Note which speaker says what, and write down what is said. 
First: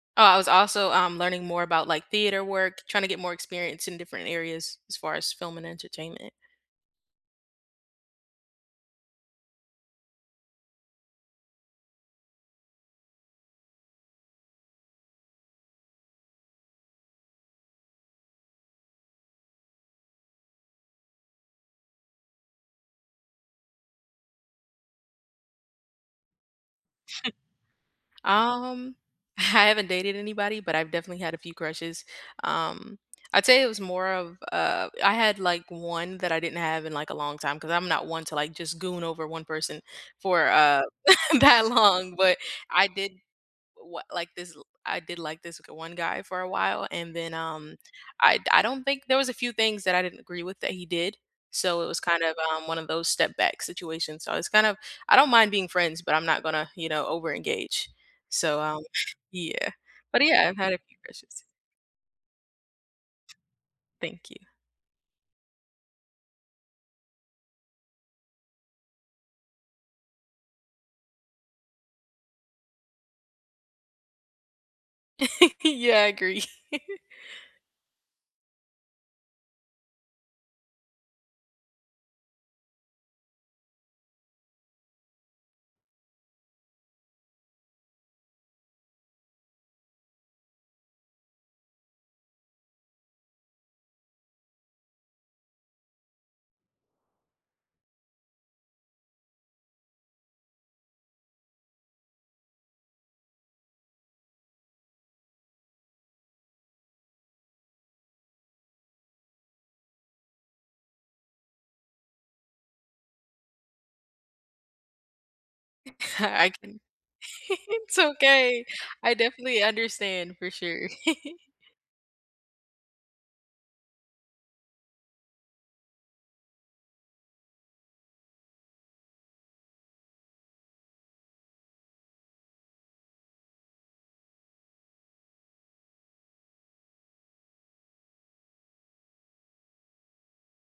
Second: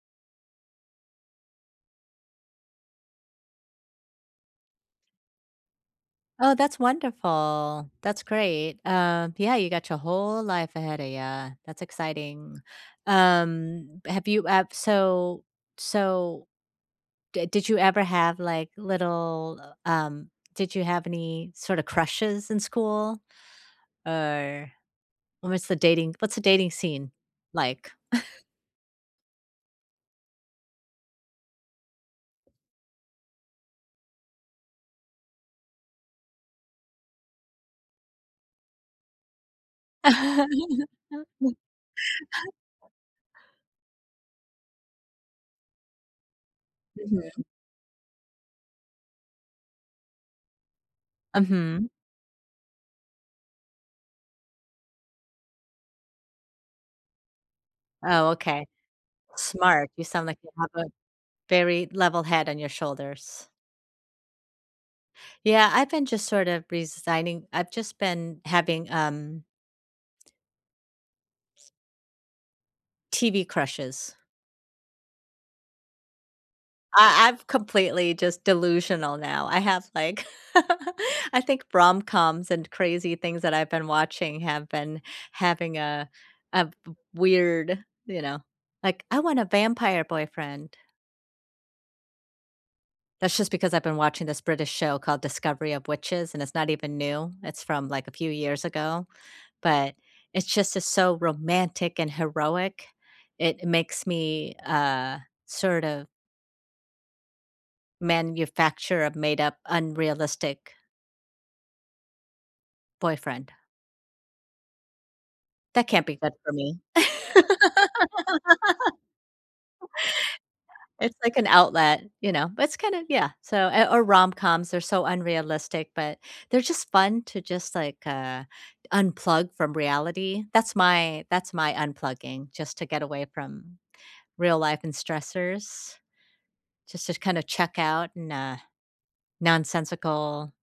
Speaker 1: Oh, I was also, um, learning more about, like, theater work, trying to get more experience in different areas, as far as film and entertainment.
Speaker 2: Oh, that's wonderful. That's great. Um, yeah, you got your whole life ahead of ya, that's exciting. Um, have you ev so so D did you ever have, like, little, uh, um did you have any, sort of, crushes in school? Or, what's the dating What's the dating scene like?
Speaker 1: Um, I haven't dated anybody, but I've definitely had a few crushes. Um, I'd say it was more of, uh I had, like, one that I didn't have in, like, a long time, 'cause I'm not one to, like, just goon over 1 person for, uh, that long, but, I did wa like this l I did like this g 1 guy for a while, and then,
Speaker 2: Mhm.
Speaker 1: um, I d I don't think There was a few things that I didn't agree with that he did. So, it
Speaker 2: Mhm.
Speaker 1: was kind of, um, one of those step back situations, so I was kind of I don't mind being friends, but I'm not gonna, you know, over-engage.
Speaker 2: Oh,
Speaker 1: So,
Speaker 2: okay.
Speaker 1: um Yeah.
Speaker 2: Smart. You
Speaker 1: But,
Speaker 2: sound like
Speaker 1: yeah,
Speaker 2: you
Speaker 1: I've
Speaker 2: have
Speaker 1: had a
Speaker 2: a
Speaker 1: few crushes.
Speaker 2: very level head on your shoulders.
Speaker 1: Thank you.
Speaker 2: Yeah, I've been just, sort of, resigning I've just been having, um TV crushes.
Speaker 1: Yeah, I agree.
Speaker 2: I I've completely just delusional now. I have, like I think rom-coms and crazy things that I've been watching have been having a a w weird, you know like, "I want a vampire boyfriend." That's just because I've been watching this British show called Discovery of Witches, and it's not even new, it's from, like, a few years ago, but, it's just it's so romantic and heroic. It makes me, uh, sort of manufacture a made-up, unrealistic boyfriend. That can't be good
Speaker 1: I
Speaker 2: for
Speaker 1: can
Speaker 2: me.
Speaker 1: It's okay. I definitely understand, for sure.
Speaker 2: It's like an outlet, you know? It's kinda Yeah, so Eh, or rom-coms, they're so unrealistic, but, they're just fun, to just, like, uh, unplug from reality. That's my that's my unplugging, just to get away from real life and stressors. Just to kind of check out, and, uh nonsensical